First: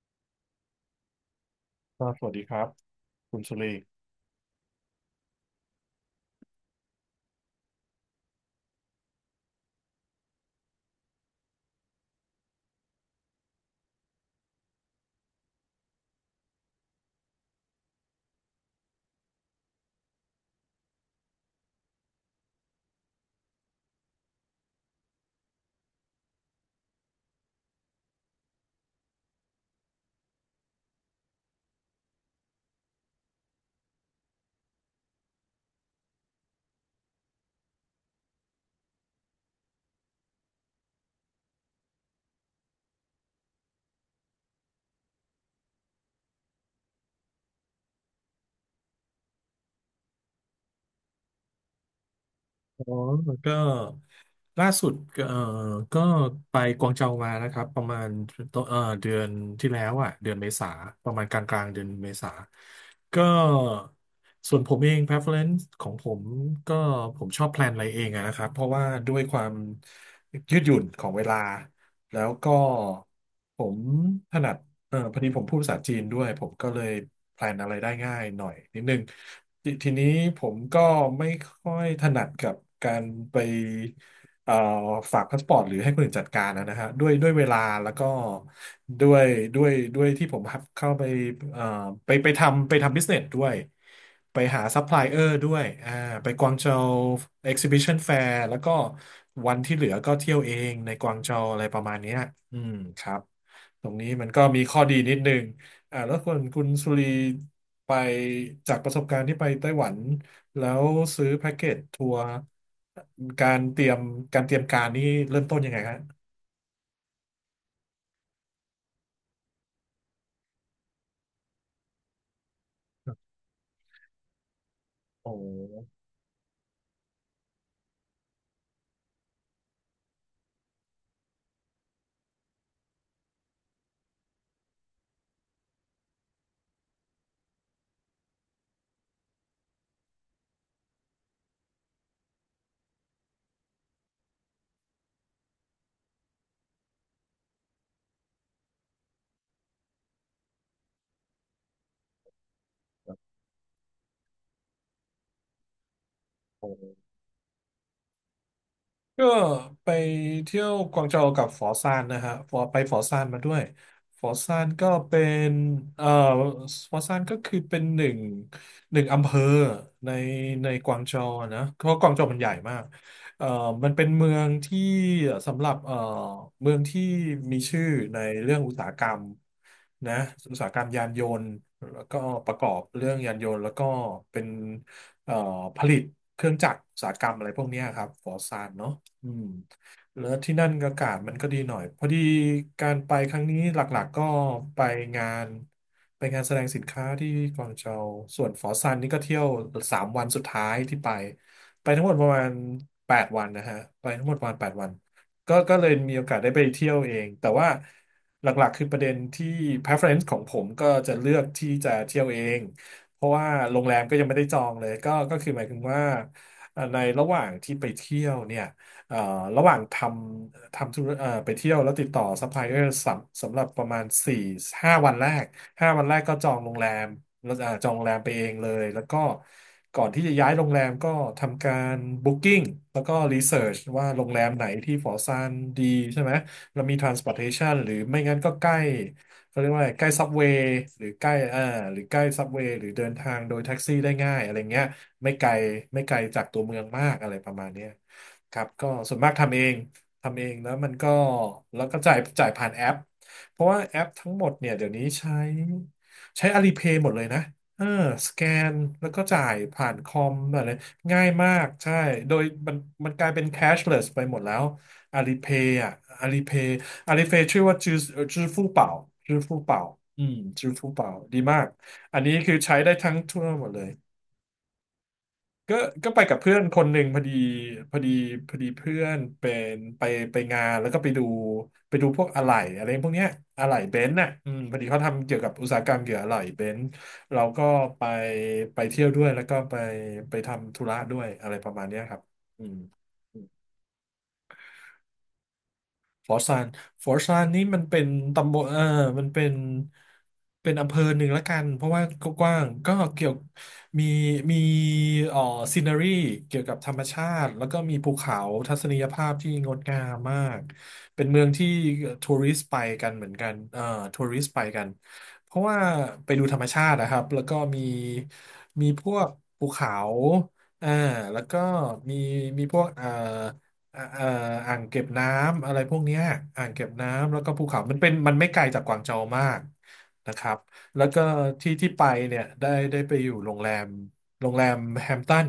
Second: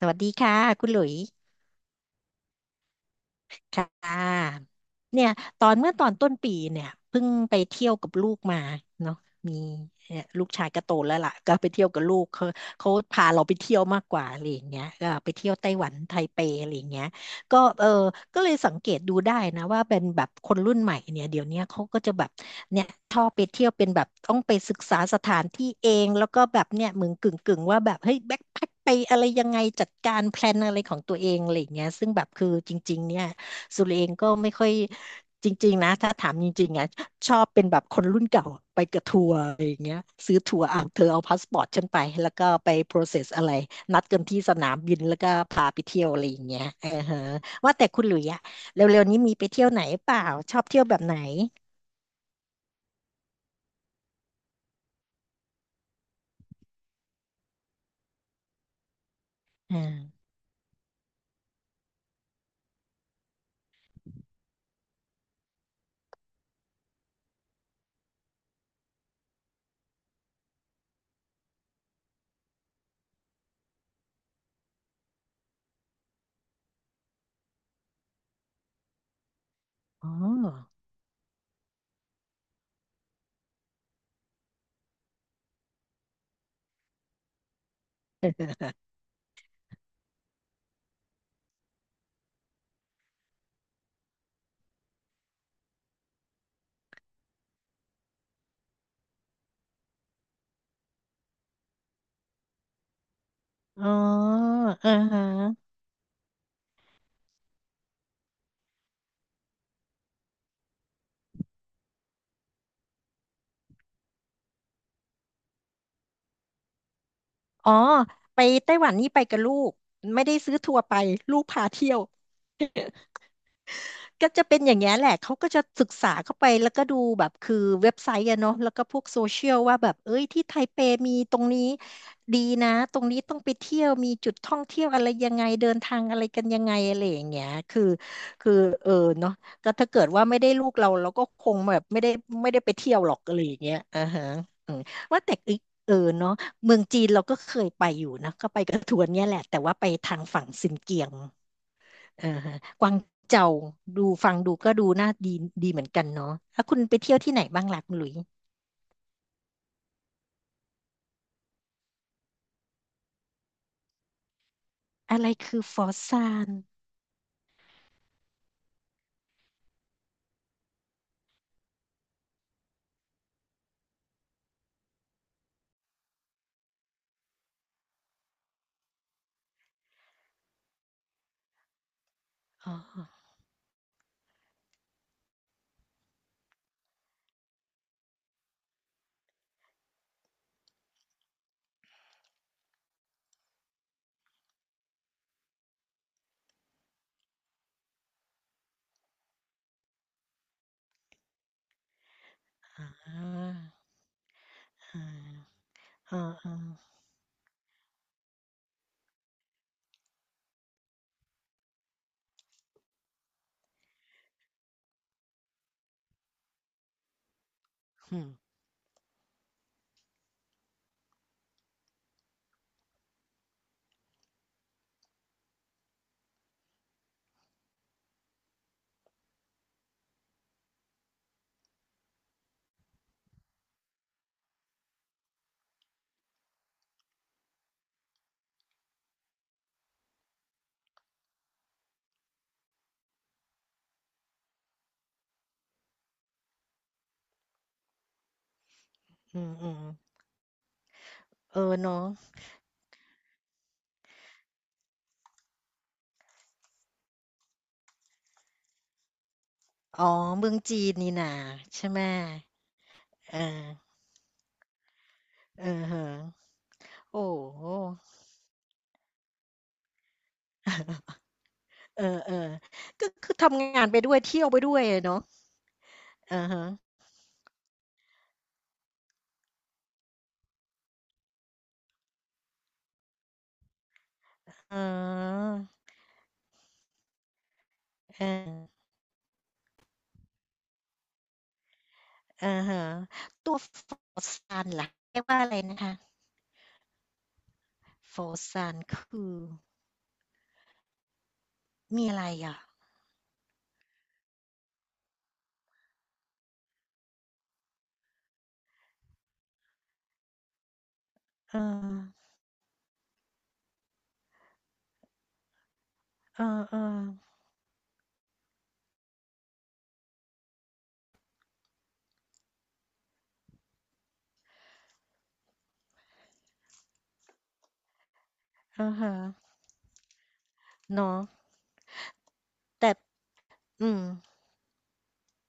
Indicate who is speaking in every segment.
Speaker 1: สวัสดีค่ะคุณหลุย
Speaker 2: ครับสวัสดีครับคุณสุรี
Speaker 1: ค่ะเนี่ยตอนเมื่อตอนต้นปีเนี่ยเพิ่งไปเที่ยวกับลูกมาเนาะมีเนี่ยลูกชายก็โตแล้วล่ะก็ไปเที่ยวกับลูกเขาเขาพาเราไปเที่ยวมากกว่าอะไรอย่างเงี้ยก็ไปเที่ยวไต้หวันไทเปอะไรอย่างเงี้ยก็เออก็เลยสังเกตดูได้นะว่าเป็นแบบคนรุ่นใหม่เนี่ยเดี๋ยวเนี้ยเขาก็จะแบบเนี่ยชอบไปเที่ยวเป็นแบบต้องไปศึกษาสถานที่เองแล้วก็แบบเนี่ยเหมือนกึ่งว่าแบบเฮ้ยแบ็คแพ็คไปอะไรยังไงจัดการแพลนอะไรของตัวเองอะไรอย่างเงี้ยซึ่งแบบคือจริงๆเนี่ย สุรเองก็ไม่ค่อยจริงๆนะถ้าถามจริงๆอ่ะชอบเป็นแบบคนรุ่นเก่าไปกับทัวร์อะไรอย่างเงี้ยซื้อทัวร์อ่ะเธอเอาพาสปอร์ตฉันไปแล้วก็ไป process อะไรนัดกันที่สนามบินแล้วก็พาไปเที่ยวอะไรอย่างเงี้ยเออฮะว่าแต่คุณหลุยอะเร็วๆนี้มีไปเที่ยวไหนเปล่าชอบเที่ยวแบบไหน
Speaker 2: อ๋อก็ล่าสุดก็ก็ไปกวางโจวมานะครับประมาณต้นเดือนที่แล้วอ่ะ
Speaker 1: อ่า
Speaker 2: เดือนเมษาประมาณกลางเดือนเมษาก็ส่วนผมเอง preference ของผมก็ผมชอบแพลนอะไรเองอะนะครับเพราะว่าด้วยความยืดหยุ่นของเวลาแล้วก็ผมถนัด เออพอดีผมพูดภาษาจีนด้วยผมก็เลยแพลนอะไรได้ง่ายหน่อยนิดนึงทีนี้
Speaker 1: อ๋อ
Speaker 2: ผมก็ไม่ค่อยถนัดกับการไปเอ่อฝากพาสปอร์ตหรือให้คนอื่นจัดการนะฮะด้วยเวลาแล้วก็ด้วยด้วยที่ผมเข้าไปเอ่อไปทำบิสเนสด้วยไปหาซัพพลายเออร์ด้วยอ่าไปกวางโจวเอ็กซิบิชันแฟร์แล้วก็วันที่เหลือก็เที่ยวเองในกวางโจวอะไรประมาณเนี้ยอืมครับ
Speaker 1: อ๋
Speaker 2: ตร
Speaker 1: อ
Speaker 2: งนี้มันก็มีข้อ
Speaker 1: เออ
Speaker 2: ดีนิ
Speaker 1: ฮ
Speaker 2: ดนึง
Speaker 1: ะ
Speaker 2: อ่าแล้วคนคุณสุรีไปจากประสบการณ์ที่ไปไต้หวันแล้วซื้อแพ็กเกจทัวร์การเตรียมการเตรียมการนี่เริ่มต้นยังไงฮะ
Speaker 1: อ๋อไปไต้หวันนี่ไปกับลูกไม่ได้ซื้อทัวร์ไปลูกพาเที่ยว ก็จะเป็นอย่างเงี้ยแหละ เขา
Speaker 2: โอ้
Speaker 1: ก็จะศึกษาเข้าไปแล้วก็ดูแบบคือเว็บไซต์อะเนาะแล้วก็พวกโซเชียลว่าแบบเอ้ยที่ไทเปมีตรงนี้ดีนะตรงนี้ต้องไปเที่ยวมีจุดท่องเที่ยวอะไรยังไงเดินทางอะไรกันยังไงอะไรอย่างเงี้ยคือเออเนาะก็ถ้าเกิดว่าไม่ได้ลูกเราเราก็คงแบบไม่ได้ไปเที่ยวหรอกอะไรอย่างเงี้ยอ่าฮะอืมว่าแต่อีกเออเนาะเมืองจีนเราก็เคยไปอยู่นะก็ไปกระทวนเนี่ยแหละแต่ว่าไปทางฝั่งซินเกียง เออฮะกวางเจาดูฟังดูก็ดูน่าดีดีเหมือนกันเนาะแล้วคุณไป
Speaker 2: โห
Speaker 1: เที่ยวที่ไหนบ้างล่ะคุณหลุย
Speaker 2: ก็ไปเที่ยวกวางโจวกับฟอซานนะฮะฟอไปฟอซานมาด้วยฟอซานก็
Speaker 1: อะ
Speaker 2: เป็
Speaker 1: ไร
Speaker 2: น
Speaker 1: คือฟอส
Speaker 2: เอ่อ
Speaker 1: ซาน
Speaker 2: ฟอซานก็คือเป็นหนึ่งอำเภอในในกวางโจวอะนะเพราะกวางโจวมันใหญ่มากเอ่อมันเป็นเมืองที่สำหรับเมืองที่มีชื่อในเรื่องอุตสาหกรรมนะอุตสาหกรรมยานยนต์แล้วก็ประกอ
Speaker 1: อ๋
Speaker 2: บเรื่อง
Speaker 1: อ
Speaker 2: ยานยนต์แล้วก็เป็นเอ่อผลิตเครื่องจักรอุตสาหกรรมอะไรพวกเนี้ยครับฟอร์ซานเนาะ อืมแล้วที่นั่นอากาศมันก็ดีหน่อยพอดีการไปครั้งนี้หลักๆก็ไปงานไปงานแสดงสินค้าที่กวางโจวส่วนฝอซานนี่ก็เที่ยวสามวันสุดท้ายที่ไปไปทั้งหมดประมาณ
Speaker 1: อ่า
Speaker 2: แป
Speaker 1: อ่า
Speaker 2: ดวันนะฮะไปทั้งหมดประมาณแปดวันก็เลยมี
Speaker 1: อ่า
Speaker 2: โอกาสได้ไป
Speaker 1: อ่า
Speaker 2: เที่ยวเองแต่ว่าหลักๆคือประเด็นที่ preference ของผมก็จะเลือกที่จะเที่ยวเองเพราะว่าโรงแรมก็ยังไม่ได้จองเลยก็คือหมายถึงว่าในระหว่างที่ไปเที่
Speaker 1: อื
Speaker 2: ย
Speaker 1: ม
Speaker 2: วเนี่ย เอ่อระหว่างทำธุรไปเที่ยวแล้วติดต่อซัพพลายเออร์สำหรับประมาณสี่ห้าวันแรกห้าวันแรกก็จองโรงแรมแล้วอ่าจองโรงแรมไปเองเลยแล้วก็ก่อนที่จะย้ายโรงแรมก็ทำการบุ๊กิ้งแล้วก็รีเสิร์ชว่าโรงแรมไหนที่ฟอร์ซานดีใช่ไหมแล้วมี transportation หรือไม่งั้นก็ใกล้เขาเรียกว่าอะไรใกล้ซับเวย์หรือใกล้หรือใกล้ซับเวย์หรือเดินทางโดยแท็กซี่ได้ง่ายอะไรเงี้ย ไม่ไกลไม่ไกลจากตัวเมืองมากอะไรประมาณเนี้ยครับก็ส่วนมาก
Speaker 1: อืม
Speaker 2: ทำเอ
Speaker 1: อื
Speaker 2: ง
Speaker 1: ม
Speaker 2: ทำเองแล้วมันก็
Speaker 1: เออ
Speaker 2: แล้วก็
Speaker 1: เนาะ
Speaker 2: จ่ายผ่านแอปเพราะว่าแอปทั้งหมดเนี่ยเดี๋ยวนี้ใช้ Alipay หมดเลยนะเออสแกนแล้วก็จ่ายผ่านค
Speaker 1: อ๋อ
Speaker 2: อม
Speaker 1: เมือง
Speaker 2: อะไร
Speaker 1: จีนนี่
Speaker 2: ง่าย
Speaker 1: นา
Speaker 2: มาก
Speaker 1: ใช่
Speaker 2: ใช่
Speaker 1: ไหม
Speaker 2: โดยมันกลาย
Speaker 1: เอ
Speaker 2: เป็น
Speaker 1: อ
Speaker 2: cashless ไปหมดแล้ว Alipay
Speaker 1: เออ
Speaker 2: อ่ะ
Speaker 1: ฮะ
Speaker 2: Alipay
Speaker 1: โอ้
Speaker 2: Alipay ชื่
Speaker 1: โห
Speaker 2: อว่าจื้อฟู่เป่าจื้อฟู่เป่าอืมจื้อฟู่เป่าดีมาก
Speaker 1: เอ
Speaker 2: อั
Speaker 1: อ
Speaker 2: น
Speaker 1: เอ
Speaker 2: นี้
Speaker 1: อ
Speaker 2: คือใช้ได้
Speaker 1: ก็
Speaker 2: ทั้ง
Speaker 1: คือ
Speaker 2: ทั่ว
Speaker 1: ทำ
Speaker 2: หมดเล
Speaker 1: งาน
Speaker 2: ย
Speaker 1: ไปด้วยเที่ยวไปด้วยอะเนาะ
Speaker 2: ก็ก็ไปกั
Speaker 1: อ่า
Speaker 2: บเพื่อ
Speaker 1: ฮะ
Speaker 2: นคนหนึ่งพอดีพอดีพอดีเพื่อนเป็นไปไปงานแล้วก็ไปดูไปดูพวกอะไหล่อะไรพวกเนี้ยอะไหล่เบนซ์น่ะอืมพ
Speaker 1: อ๋
Speaker 2: อ
Speaker 1: อ
Speaker 2: ดีเขาทำเกี่ยวกับอุตสาหกรรมเกี่ยวกับอะไหล่เบนซ์เราก็ไป
Speaker 1: เออ
Speaker 2: เที่ยวด้วยแล้วก็ไปทำธุระด้วยอะไรประมาณเนี้ยครับ
Speaker 1: อา
Speaker 2: อืม
Speaker 1: ฮะตัว f r o z ันล่ะเรียกว่าอะไรนะคะ
Speaker 2: ฟอร์ซานฟอร์ซานนี่มันเป็น
Speaker 1: โฟ r o
Speaker 2: ตำบล
Speaker 1: z ั
Speaker 2: เอ
Speaker 1: น
Speaker 2: อ
Speaker 1: ค
Speaker 2: มั
Speaker 1: ื
Speaker 2: น
Speaker 1: อ
Speaker 2: เป็น เป็นอำเภอหนึ่งละกัน เพราะว่า
Speaker 1: มีอะไร
Speaker 2: ก็ก
Speaker 1: อะ
Speaker 2: ว้างก็เกี่ยวมีมีเอ่อซีนารีเกี่ยวกับธรรมชาติ แล้วก็มีภูเขาทัศนียภาพที่งดงามมาก เป็นเมือง
Speaker 1: เออ
Speaker 2: ที่ทัวริสต์ไปกันเหมือนกันทัวริสต์ไปกัน เพราะว่าไป
Speaker 1: เ
Speaker 2: ดูธรรม
Speaker 1: อ
Speaker 2: ชาตินะ
Speaker 1: อ
Speaker 2: ครับ แล้วก็มี มีพวกภูเขาอ่าแล้วก็มีมีพวกอ่าเอ่ออ่างเก็บน้ำอะไรพวกเนี้ยอ่างเก็บน้ำแล้วก็ภูเขามันเป็นมันไม่ไกล
Speaker 1: ๆ
Speaker 2: จาก
Speaker 1: อะ
Speaker 2: กวางโจ
Speaker 1: ฮะ
Speaker 2: วมากนะครับแล้ว
Speaker 1: เนาะ
Speaker 2: ก็ที่ที่ไปเนี่ย
Speaker 1: แต่
Speaker 2: ได้ไปอยู่โรงแรม
Speaker 1: อืม
Speaker 2: โรงแรมแฮมป์ตัน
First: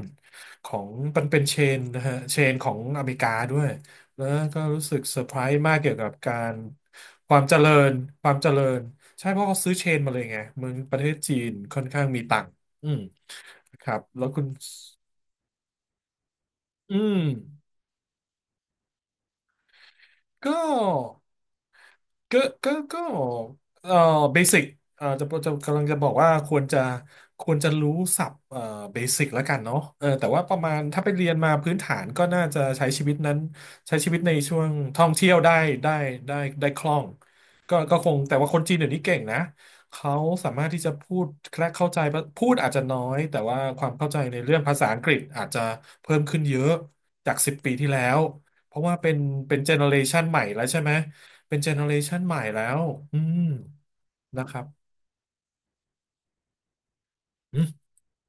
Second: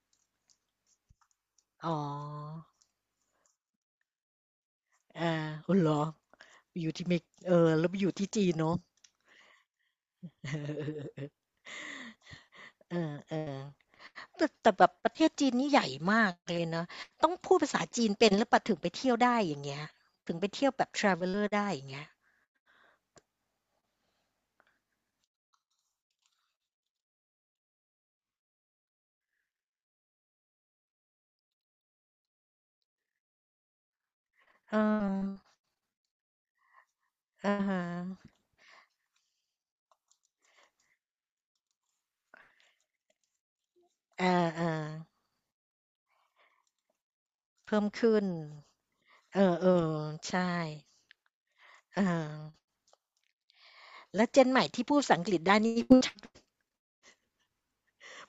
Speaker 2: ของมันเป็นเชน
Speaker 1: อ๋
Speaker 2: นะฮะเชนข
Speaker 1: อ
Speaker 2: องอเมริกาด้วยแล้วก็รู้สึกเซอ
Speaker 1: อา
Speaker 2: ร์ไพ
Speaker 1: อ้า
Speaker 2: รส์
Speaker 1: ว
Speaker 2: มาก
Speaker 1: เหร
Speaker 2: เกี่ยว
Speaker 1: อ
Speaker 2: กับการ
Speaker 1: อยู่ที่เมก
Speaker 2: ความ
Speaker 1: เอ
Speaker 2: เจ
Speaker 1: อ
Speaker 2: ริ
Speaker 1: แล้ว
Speaker 2: ญ
Speaker 1: ไปอยู่
Speaker 2: ค
Speaker 1: ที่
Speaker 2: วาม
Speaker 1: จี
Speaker 2: เจ
Speaker 1: น
Speaker 2: ริ
Speaker 1: เนาะ
Speaker 2: ญใช่เพราะเขาซื้อเชนมาเลยไงเมืองประเทศ จีนค่อนข้างมีตังค์อื
Speaker 1: เอ
Speaker 2: ม
Speaker 1: อๆๆๆเออ
Speaker 2: ครับแล้ว
Speaker 1: ๆ
Speaker 2: คุณ
Speaker 1: แต่แต่แบบประเทศจีนนี่ใหญ่มากเลยนะ
Speaker 2: อืม
Speaker 1: ต้องพูดภาษาจีนเป็นหรือเปล่าถึงไปเที่ยวได้อย่างเงี้ยถึงไป
Speaker 2: ก็
Speaker 1: เที่ยวแบบ traveler ได้อย่างเงี้ย
Speaker 2: ก็ก็เอ่อเบสิกเอ่อจะจะกำลังจะบอกว่าควรจะรู้ศัพท์เบสิกแล้วกันเนาะเออแต่ว่าประมาณถ้าไปเรียนมาพื้นฐานก็น่าจะใช้ชีวิตในช่วง
Speaker 1: เ
Speaker 2: ท่องเที่ยว
Speaker 1: ออ
Speaker 2: ได้ได้ได้คล่อง
Speaker 1: อะ
Speaker 2: ก็
Speaker 1: ฮะ
Speaker 2: ก็คงแต่ว่าคนจีนเดี๋ยวนี้เก่งนะ เขาสามารถที่จะพูดและเข้าใจ พูดอาจจะน้อย แต่ว่าความเข้าใจ
Speaker 1: เออ
Speaker 2: ในเรื่องภาษาอังกฤษ
Speaker 1: ๆ
Speaker 2: อาจจะเพิ่มขึ้นเยอะจากสิบปี
Speaker 1: เพิ่ม
Speaker 2: ที่แล้
Speaker 1: ขึ้
Speaker 2: ว
Speaker 1: น
Speaker 2: เพราะว่าเป็น
Speaker 1: เอ
Speaker 2: เป็นเจเนอเร
Speaker 1: อ
Speaker 2: ชัน
Speaker 1: ๆ
Speaker 2: ใหม่
Speaker 1: ใช่
Speaker 2: แล้วใช่ไหม เป็นเจเนอเร
Speaker 1: อา
Speaker 2: ชันใหม่แล้วอืม
Speaker 1: แล้ว
Speaker 2: นะ
Speaker 1: Gen
Speaker 2: ค
Speaker 1: ให
Speaker 2: รั
Speaker 1: ม่
Speaker 2: บ
Speaker 1: ที่พูดภาษาอังกฤษได้นี่พูดชัด
Speaker 2: อืม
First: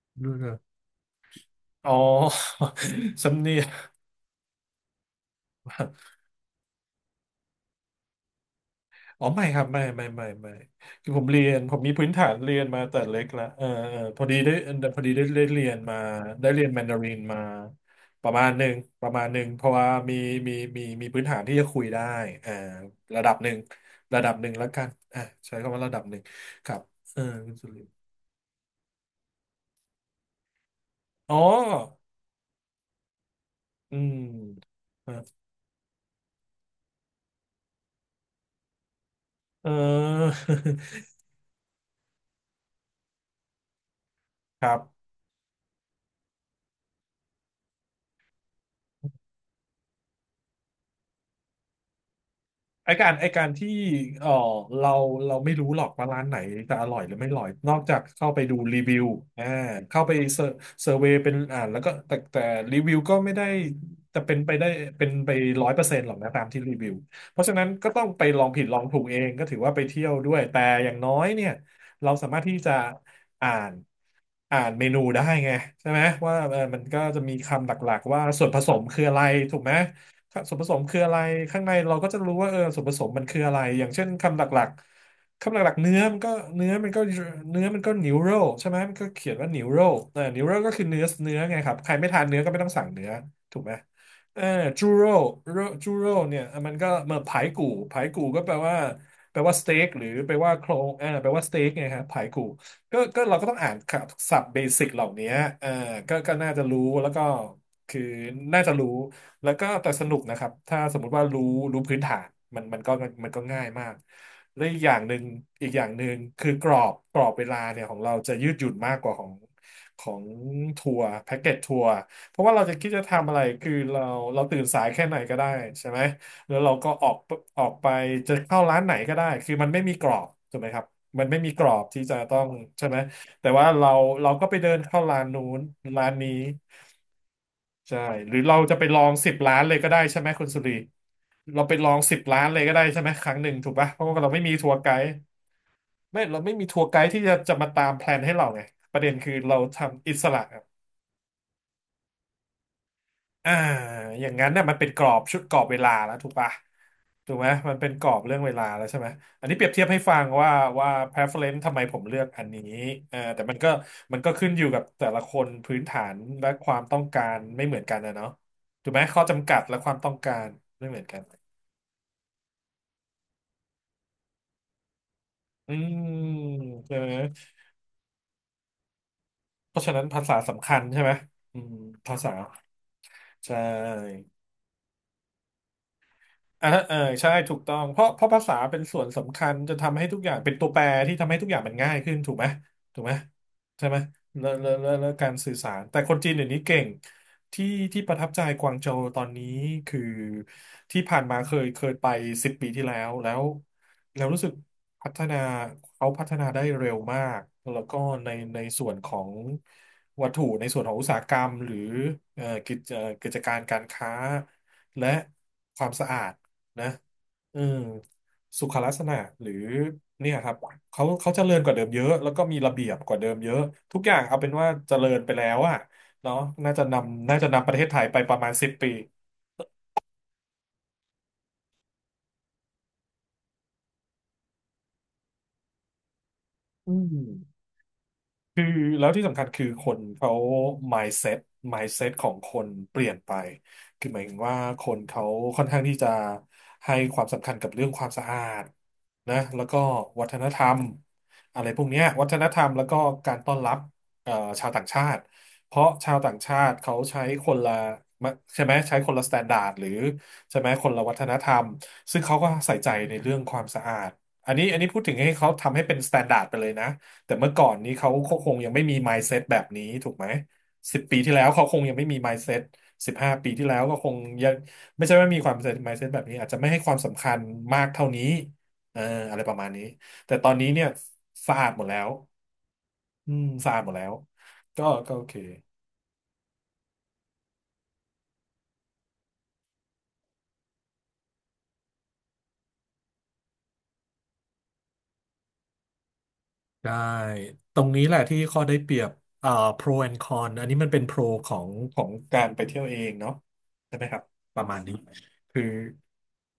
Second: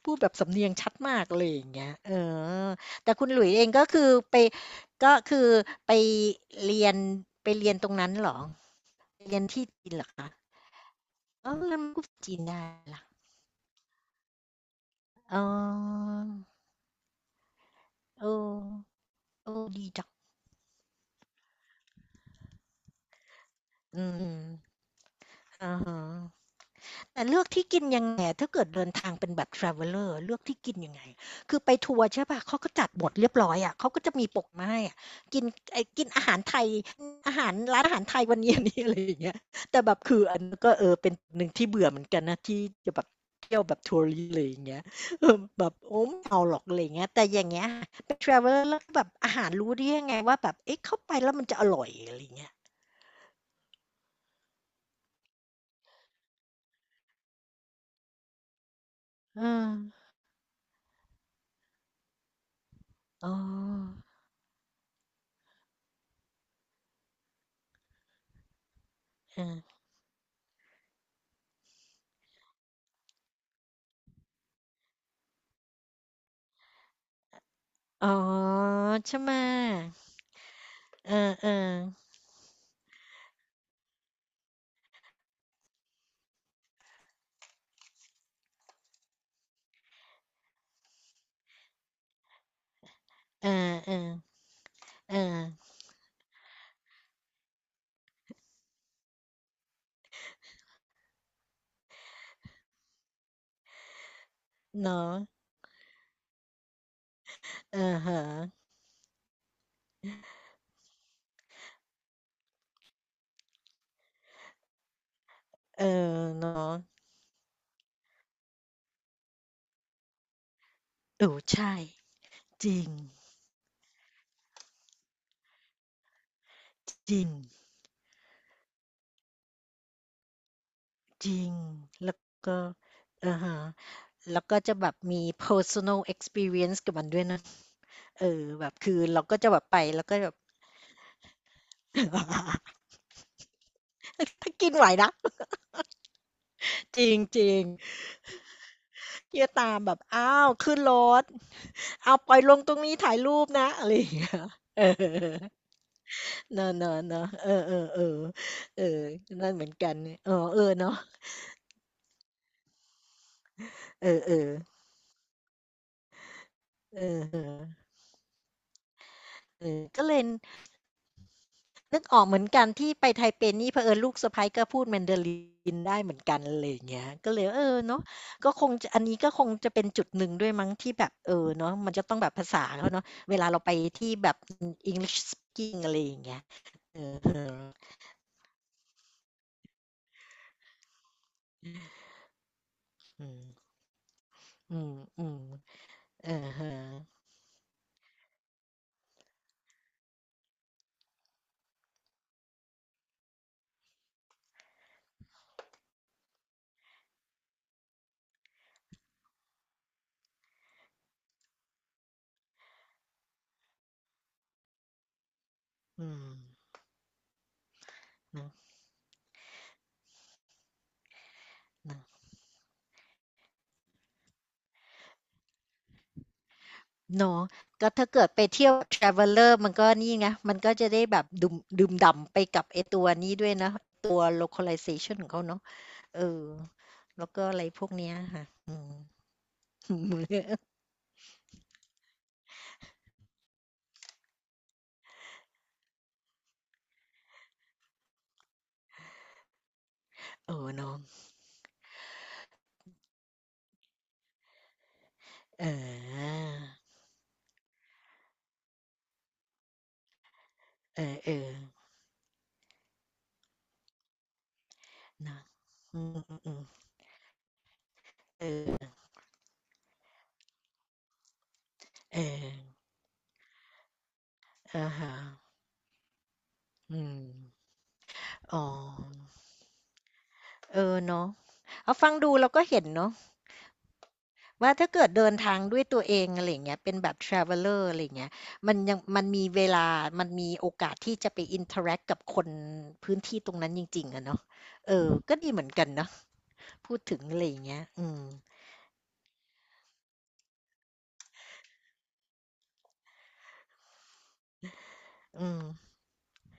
Speaker 1: พูดแบ
Speaker 2: ดู
Speaker 1: บ
Speaker 2: เล
Speaker 1: สำ
Speaker 2: ย
Speaker 1: เนียงชัดมากอะไรอย่างเงี้
Speaker 2: อ๋
Speaker 1: ยเออ
Speaker 2: อ
Speaker 1: แต่ คุณห
Speaker 2: สำ
Speaker 1: ลุยส์
Speaker 2: เนี
Speaker 1: เอ
Speaker 2: ยง
Speaker 1: งก็คือไปก็คือไป เรียนไปเรียนตรงนั้นเหรอ
Speaker 2: อ๋อ
Speaker 1: เรียน
Speaker 2: ไม่ครั
Speaker 1: ที่
Speaker 2: บไม่
Speaker 1: จีนเหร
Speaker 2: ไม่
Speaker 1: อ
Speaker 2: ไม่
Speaker 1: คะ
Speaker 2: ไม่คือผมเรีย
Speaker 1: อ้า
Speaker 2: น
Speaker 1: ว
Speaker 2: ผ
Speaker 1: แล้
Speaker 2: ม
Speaker 1: ว
Speaker 2: มี
Speaker 1: พู
Speaker 2: พื้
Speaker 1: ด
Speaker 2: นฐาน
Speaker 1: จีน
Speaker 2: เรีย
Speaker 1: ได้
Speaker 2: นมาแต่
Speaker 1: ล่ะ
Speaker 2: เล็กละเออเออพอดีได้
Speaker 1: อ๋อ
Speaker 2: ได้เรียนมาได้เรียนแมนดารินมาป
Speaker 1: เอ
Speaker 2: ระมาณหนึ่ง
Speaker 1: อ
Speaker 2: ประมาณหนึ่ง
Speaker 1: เอ
Speaker 2: เพ
Speaker 1: อ
Speaker 2: ราะ
Speaker 1: ดี
Speaker 2: ว่า
Speaker 1: จัง
Speaker 2: มีมีพื้นฐานที่จะคุยได้อ่าระดับหนึ่ง
Speaker 1: อื
Speaker 2: ระดับหนึ่งแล้ว
Speaker 1: ม
Speaker 2: กันอ่าใช้
Speaker 1: ๆอะ
Speaker 2: คำว่าระดั
Speaker 1: ฮะ
Speaker 2: บหนึ่งครับเออ
Speaker 1: แต่เลือก
Speaker 2: คุณ
Speaker 1: ที่
Speaker 2: สุ
Speaker 1: กิ
Speaker 2: ริ
Speaker 1: น
Speaker 2: นทร์
Speaker 1: ยังไงถ้าเกิดเดินทางเป็นแบบ traveler เลือกที่กินยังไง
Speaker 2: อ๋อ
Speaker 1: คือไปทัวร์ใช่ป่ะเขาก็จัดบทเรียบร้อยอะเขา
Speaker 2: อื
Speaker 1: ก็จะ
Speaker 2: ม
Speaker 1: มีโปะมาให้อะ
Speaker 2: เ
Speaker 1: กินไอ้กินอาหารไทยอาหารร้านอาหารไทยวันนี้อันนี้ อะไรอย่างเงี้ย
Speaker 2: อ
Speaker 1: แต่แบบคือ
Speaker 2: อ
Speaker 1: อันก็เออ เป็นหนึ่งที่เบื่อเหมือนกันนะที่จะแบบเที่ยวแบบทัวร i s t อเลยอ
Speaker 2: ค
Speaker 1: ย่าง
Speaker 2: รั
Speaker 1: เงี้ย
Speaker 2: บ
Speaker 1: เออแบบโอ้ไม่เอาหรอกอะไรอย่างเงี้ยแต่อย่างเงี้ยเป็น traveler แล้วแบบอาหารรู้ได้ยังไงว่าแบบเอ๊ะเข้าไปแล้วมันจะอร่อยอะไรอย่างเงี้ย
Speaker 2: ไอการไอการที่เออเราเราไม่รู้หรอกว่าร้านไหนจะอร่อยหรือไม่อร่อยนอกจากเข้าไปดูรีวิวอ่าเข้า
Speaker 1: ออ
Speaker 2: ไปเซอร์เวย์เป็นอ่านแล้วก็แต่รีวิวก็
Speaker 1: อ๋
Speaker 2: ไม่ได้
Speaker 1: อ
Speaker 2: จะเป็นไป100%หรอกนะตามที่รีวิวเพราะฉะนั้นก็ต้องไปลองผิดลองถูกเอง
Speaker 1: เอ
Speaker 2: ก็ถื
Speaker 1: อ
Speaker 2: อว่าไปเที่ยวด้วยแต่อย่างน้อยเนี่ยเราสามารถที่จะอ่านอ่านเมนูได้ไงใช่ไหมว่าเออมันก็จะมีคำหลัก
Speaker 1: อ๋อ
Speaker 2: ๆว่าส่วนผสมคืออะ
Speaker 1: ใช่
Speaker 2: ไร
Speaker 1: ไหม
Speaker 2: ถูกไหม ค่ะส่วนผสมคืออะ
Speaker 1: เ
Speaker 2: ไร
Speaker 1: อ
Speaker 2: ข้างใน
Speaker 1: อ
Speaker 2: เราก็จะรู้ว่าเออส่วนผสมมันคืออะไรอย่างเช่นคำหลักๆคำหลักๆเนื้อมันก็เนื้อมันก็นิวโรใช่ไหมมันก็เขียนว่านิวโรเออนิวโรก็คือเนื้อเนื้อไงครับใครไม่ทานเนื้อก็ไม่ต้องสั่งเนื้อ
Speaker 1: ๆอา
Speaker 2: ถูกไหม
Speaker 1: ๆอา
Speaker 2: เออจูโร
Speaker 1: เออเออ
Speaker 2: จูโรเนี่ยมันก็มาผายกู่ผายกู่ก็แปลว่าสเต็กหรือแปลว่าโครงเออแปลว่าสเต็กไงครับผายกู่ก็เราก็ต้องอ่านคำศัพท์เบสิกเหล่า
Speaker 1: เนาะ
Speaker 2: นี้เออก็น่าจะรู้แล้วก็
Speaker 1: เอะ
Speaker 2: คือ
Speaker 1: ฮ
Speaker 2: น่า
Speaker 1: ะ
Speaker 2: จะรู้ แล้วก็แต่สนุกนะครับ ถ้าสมมุติว่ารู้พื้นฐานมันมันก็มันก็ง่ายมากและอีกอ
Speaker 1: เออ
Speaker 2: ย่างหนึ่งคือก
Speaker 1: เนาะ
Speaker 2: รอบกรอบเวลาเนี่ยของเราจะยืดหยุ่นมากกว่าของทัวร์
Speaker 1: โอ้
Speaker 2: แพ็กเกจ
Speaker 1: ใช่
Speaker 2: ทัวร์เพราะว่าเรา
Speaker 1: จ
Speaker 2: จะ
Speaker 1: ริ
Speaker 2: คิ
Speaker 1: ง
Speaker 2: ดจะทำอะไรคือเราตื่นสายแค่ไหนก็ได้ใช่ไหมแล้วเราก็ออ
Speaker 1: จ
Speaker 2: ก
Speaker 1: ริง
Speaker 2: ออกไปจะเข้าร้านไหนก็ได้คือมันไม่มีกรอบถูกไหมครับมัน
Speaker 1: จ
Speaker 2: ไม่
Speaker 1: ริ
Speaker 2: มี
Speaker 1: ง
Speaker 2: กรอบที่จะ
Speaker 1: แล้ว
Speaker 2: ต้อง
Speaker 1: ก็
Speaker 2: ใช่ไหม
Speaker 1: อา
Speaker 2: แต่
Speaker 1: ฮะ
Speaker 2: ว่าเรา
Speaker 1: แล้
Speaker 2: ก็
Speaker 1: ว
Speaker 2: ไป
Speaker 1: ก็
Speaker 2: เดิ
Speaker 1: จะ
Speaker 2: น
Speaker 1: แบบ
Speaker 2: เข้าร้า
Speaker 1: มี
Speaker 2: นนู้น
Speaker 1: personal
Speaker 2: ร้านนี้
Speaker 1: experience กับมันด้วยนะ
Speaker 2: ใช่
Speaker 1: เอ
Speaker 2: หรือ
Speaker 1: อ
Speaker 2: เรา
Speaker 1: แบบ
Speaker 2: จะไป
Speaker 1: คื
Speaker 2: ล
Speaker 1: อ
Speaker 2: อง
Speaker 1: เรา
Speaker 2: สิบ
Speaker 1: ก็จะ
Speaker 2: ล้า
Speaker 1: แบ
Speaker 2: น
Speaker 1: บ
Speaker 2: เล
Speaker 1: ไป
Speaker 2: ยก็ได้
Speaker 1: แล้วก็
Speaker 2: ใช่ไห
Speaker 1: แบ
Speaker 2: ม
Speaker 1: บ
Speaker 2: คุณสุรีเราไปลองสิบล้านเลยก็ได้ ใช่ไหมครั้งหนึ่งถูกปะเพราะว่าเราไม่มี
Speaker 1: ถ้า
Speaker 2: ทั
Speaker 1: กิ
Speaker 2: ว
Speaker 1: น
Speaker 2: ร์
Speaker 1: ไหว
Speaker 2: ไก
Speaker 1: นะ
Speaker 2: ด์ไม่เราไม่มีทัวร์ไก
Speaker 1: จ
Speaker 2: ด์
Speaker 1: ริง
Speaker 2: ที่จะ
Speaker 1: จ
Speaker 2: จะ
Speaker 1: ริง
Speaker 2: มาตามแพลนให้เราไงประเด็นคือ
Speaker 1: เที่จ
Speaker 2: เรา
Speaker 1: ตามแบบ
Speaker 2: ทำอิ
Speaker 1: อ้า
Speaker 2: สระ
Speaker 1: วขึ้นรถเอาปล่อยลงตรงนี้ถ่ายรูป
Speaker 2: อ่า
Speaker 1: นะอะไรอย่าง
Speaker 2: อ
Speaker 1: เงี้
Speaker 2: ย่า
Speaker 1: ย
Speaker 2: งนั้นเน่ยมัน
Speaker 1: เออ
Speaker 2: เป็นกรอบชุดกรอ บเวลาแล้วถูกปะ
Speaker 1: เนอะๆๆเนอะ
Speaker 2: ถูกไห
Speaker 1: เอ
Speaker 2: ม
Speaker 1: อเอ
Speaker 2: มั
Speaker 1: อ
Speaker 2: นเป็น
Speaker 1: เอ
Speaker 2: ก
Speaker 1: อ
Speaker 2: รอบเรื่องเวลา
Speaker 1: เอ
Speaker 2: แล้
Speaker 1: อ
Speaker 2: วใช่ไหมอัน
Speaker 1: นั่น
Speaker 2: นี้
Speaker 1: เห
Speaker 2: เปรี
Speaker 1: มื
Speaker 2: ย
Speaker 1: อ
Speaker 2: บ
Speaker 1: น
Speaker 2: เทียบ
Speaker 1: กัน
Speaker 2: ให้
Speaker 1: เนี่
Speaker 2: ฟั
Speaker 1: ย
Speaker 2: ง
Speaker 1: อ๋อ
Speaker 2: ว่า
Speaker 1: เออ
Speaker 2: ว่า
Speaker 1: เนาะ
Speaker 2: preference ทำไมผมเลือกอันนี้เออแต่มันก็
Speaker 1: เอ
Speaker 2: มัน
Speaker 1: อ
Speaker 2: ก็
Speaker 1: เออ
Speaker 2: ขึ้นอยู่กับแต่ละคนพื้นฐานและความต้อ
Speaker 1: เออ
Speaker 2: งกา
Speaker 1: เอ
Speaker 2: ร
Speaker 1: อ
Speaker 2: ไม่เหมือนกันนะเนาะถูกไหมข้อจำกัด
Speaker 1: เอ
Speaker 2: และ
Speaker 1: อ
Speaker 2: ความ
Speaker 1: ก็
Speaker 2: ต้อ
Speaker 1: เล
Speaker 2: ง
Speaker 1: ย
Speaker 2: การไม่เหมือนกัน
Speaker 1: นึกออกเหมือนกันที่ไปไทเปนี่เผอิญลูกสะใภ้ก็พูดแมนดาลิ
Speaker 2: อื
Speaker 1: นได้
Speaker 2: ม
Speaker 1: เหมือนกันอะไรอย่าง
Speaker 2: ใช่
Speaker 1: เงี้ย
Speaker 2: ไหม
Speaker 1: ก็เลยเออเนาะก็คงจะอันนี้ก็คงจะ
Speaker 2: เพ
Speaker 1: เป็
Speaker 2: ราะ
Speaker 1: น
Speaker 2: ฉะนั้
Speaker 1: จุ
Speaker 2: น
Speaker 1: ด
Speaker 2: ภา
Speaker 1: หนึ่ง
Speaker 2: ษา
Speaker 1: ด้วย
Speaker 2: สำ
Speaker 1: มั้ง
Speaker 2: คัญ
Speaker 1: ที่
Speaker 2: ใช่
Speaker 1: แบ
Speaker 2: ไหม
Speaker 1: บเออ
Speaker 2: อื
Speaker 1: เนาะ
Speaker 2: ม
Speaker 1: มันจะต้
Speaker 2: ภา
Speaker 1: องแบ
Speaker 2: ษา
Speaker 1: บภาษาเขาเนาะเวลา
Speaker 2: ใช
Speaker 1: เราไปที่
Speaker 2: ่
Speaker 1: แบบอ English speaking อะไรอย่างเงี้ย
Speaker 2: อ่าเออ
Speaker 1: เออ
Speaker 2: ใช่
Speaker 1: เึอ
Speaker 2: ถูกต้องเพราะภาษาเป็นส่วนสำคัญจะทำให้ทุกอย่างเป็นตัวแปรที่ทำให้ทุกอย่างมันง่ายขึ้นถูกไหมถูกไหม
Speaker 1: อืม
Speaker 2: ใช่ไหมแล้วแล้ว
Speaker 1: อื
Speaker 2: แล้
Speaker 1: ม
Speaker 2: วแล้ว
Speaker 1: อื
Speaker 2: การ
Speaker 1: ม
Speaker 2: สื่อสารแต่คน
Speaker 1: เอ
Speaker 2: จี
Speaker 1: อ
Speaker 2: นเดี๋ยวนี้
Speaker 1: ฮะ
Speaker 2: เก่งที่ที่ประทับใจกวางโจวตอนนี้คือที่ผ่านมาเคยไปสิบปีที่แล้วรู้สึกพัฒนาเขาพัฒนาได้เร็วมากแล้วก็ในส่วนของวัตถุในส่วนของอุตสาหกรรมหรือเอ่อกิจเอ่อกิจการการค้าและความ
Speaker 1: อ
Speaker 2: สะ
Speaker 1: อื
Speaker 2: อา
Speaker 1: ม
Speaker 2: ด นะอืม
Speaker 1: เนาะ
Speaker 2: สุขลักษณะหรือเนี่ยครับเขาเจริญกว่าเดิมเยอะแล้วก็มีระเบียบกว่าเดิมเยอะทุกอย่างเอาเป็นว่าเจริญไปแล้วอะเนาะน่า
Speaker 1: เนาะ
Speaker 2: จะนำประเทศ
Speaker 1: ก็
Speaker 2: ไทย
Speaker 1: ถ้า
Speaker 2: ไป
Speaker 1: เกิด
Speaker 2: ประ
Speaker 1: ไป
Speaker 2: มาณสิ
Speaker 1: เที่
Speaker 2: บ
Speaker 1: ยว
Speaker 2: ปี
Speaker 1: traveler มันก็นี่ไงมันก็จะได้แบบดื่มด่ำไปกับไอ้ตัวนี้ด้วยนะตัว localization ของเขาเนาะเออ
Speaker 2: อื
Speaker 1: แล้วก็อะ
Speaker 2: ม
Speaker 1: ไรพวกเนี้ยค่ะ
Speaker 2: คือ
Speaker 1: อืม
Speaker 2: แล้วที่สำคัญคือคนเขา mindset mindset ของคนเปลี่ยนไปคือหมายถึงว่าคนเขาค่อนข้างที่จะให้ความสำคัญกับเรื่องความสะอาดนะแล้วก็วัฒน
Speaker 1: เอ
Speaker 2: ธร
Speaker 1: อ
Speaker 2: รม
Speaker 1: เน้อง
Speaker 2: อะไรพวกเนี้ยวัฒนธรรมแล้วก็การต้อนรับเอ่อชาวต่างชาติ
Speaker 1: เ
Speaker 2: เพราะชาว
Speaker 1: อ
Speaker 2: ต่าง
Speaker 1: อ
Speaker 2: ชาติเขาใช้คนละใช่ไหมใช้คนละสแตนดาร์ดหรือใช่ไหมคนละ
Speaker 1: เอ
Speaker 2: วั
Speaker 1: อ
Speaker 2: ฒ
Speaker 1: เอ
Speaker 2: นธ
Speaker 1: อ
Speaker 2: รรมซึ่งเขาก็ใส่ใจในเรื่องความสะอาดอันนี้พูดถึงให้
Speaker 1: นะ
Speaker 2: เขาทำให้เป็น
Speaker 1: อื
Speaker 2: ส
Speaker 1: ม
Speaker 2: แตน
Speaker 1: อื
Speaker 2: ดา
Speaker 1: ม
Speaker 2: ร์ด
Speaker 1: อื
Speaker 2: ไป
Speaker 1: ม
Speaker 2: เลยนะ แต่เมื่อก่อนนี้เขาคงยังไม่
Speaker 1: เออ
Speaker 2: มี mindset แบบนี้ถูกไหม10 ปีที่แล้วเขาคงยังไม่มี
Speaker 1: เออ
Speaker 2: mindset 15 ปีที่แล้วก็คงยัง
Speaker 1: อ่า
Speaker 2: ไม่
Speaker 1: ฮะ
Speaker 2: ใช่ว่ามีความ mindset แบบนี้อาจจะไม่ให้ความ
Speaker 1: อืม
Speaker 2: สำคัญมากเท่านี้
Speaker 1: อ๋อ
Speaker 2: เอออะไรประมาณนี้แต่ตอนนี้
Speaker 1: เอ
Speaker 2: เนี่ย
Speaker 1: อเนาะ
Speaker 2: สะอาดหมด
Speaker 1: เอา
Speaker 2: แล้ว
Speaker 1: ฟังดูเราก็เห็นเนาะ
Speaker 2: อืมสะอาดหมดแล้ว
Speaker 1: ว่า
Speaker 2: ก็
Speaker 1: ถ้าเกิด
Speaker 2: ก็โอ
Speaker 1: เดิ
Speaker 2: เค
Speaker 1: นทางด้วยตัวเองอะไรอย่างเงี้ยเป็นแบบ traveler อะไรอย่างเงี้ยมันยังมันมีเวลามันมีโอกาสที่จะไป interact กับคนพื้นที่ตรงนั้นจริงๆอะเนาะเออ ก็ดีเหมือนกันเนาะ
Speaker 2: ใช่
Speaker 1: พูดถึงอะไรอย่าง
Speaker 2: ต
Speaker 1: เงี้
Speaker 2: ร
Speaker 1: ย
Speaker 2: งนี้
Speaker 1: อื
Speaker 2: แหละ
Speaker 1: ม
Speaker 2: ที่ข้อได้เปรียบอ่า pro and con อันนี้มันเป็นโปรของการไปเที่ยวเองเนาะใช่ไหมครับประมาณนี้
Speaker 1: อืม
Speaker 2: คือ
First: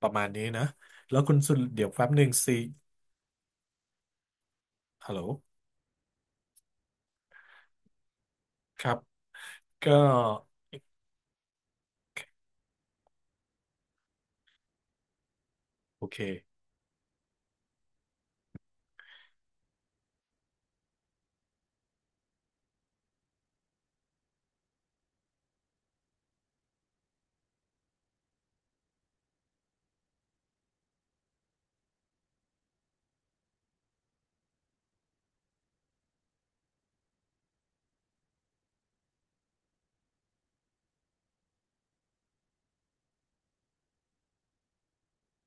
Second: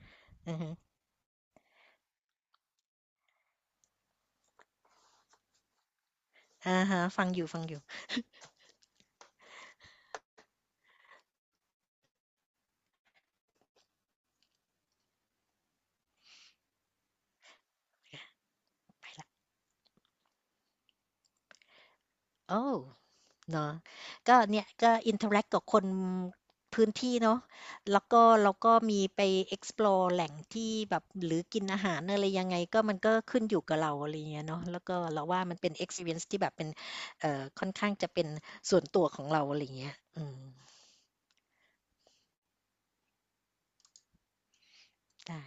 Speaker 2: ประมาณนี้
Speaker 1: อะ
Speaker 2: นะ
Speaker 1: ฮะ
Speaker 2: แล้วคุณสุดเดี๋ยวแป๊บหนึ่งสิฮัลโหล
Speaker 1: อะฮะฟังอยู่
Speaker 2: ครับก็โอเค
Speaker 1: ๆไปแล้วโอ้ เนาะก็เนี่ยก็ interact กับคนพื้นที่เนาะแล้วก็มีไป explore แหล่งที่แบบหรือกินอาหารอะไรยังไงก็มันก็ขึ้นอยู่กับเราอะไรอย่างเงี้ยเนาะแล้วก็เราว่ามันเป็น experience ที่แบบเป็นเอ่อค่อนข้างจะเป็นส่วนตัวของเราอะไรอย่างเงี้ยอืมได้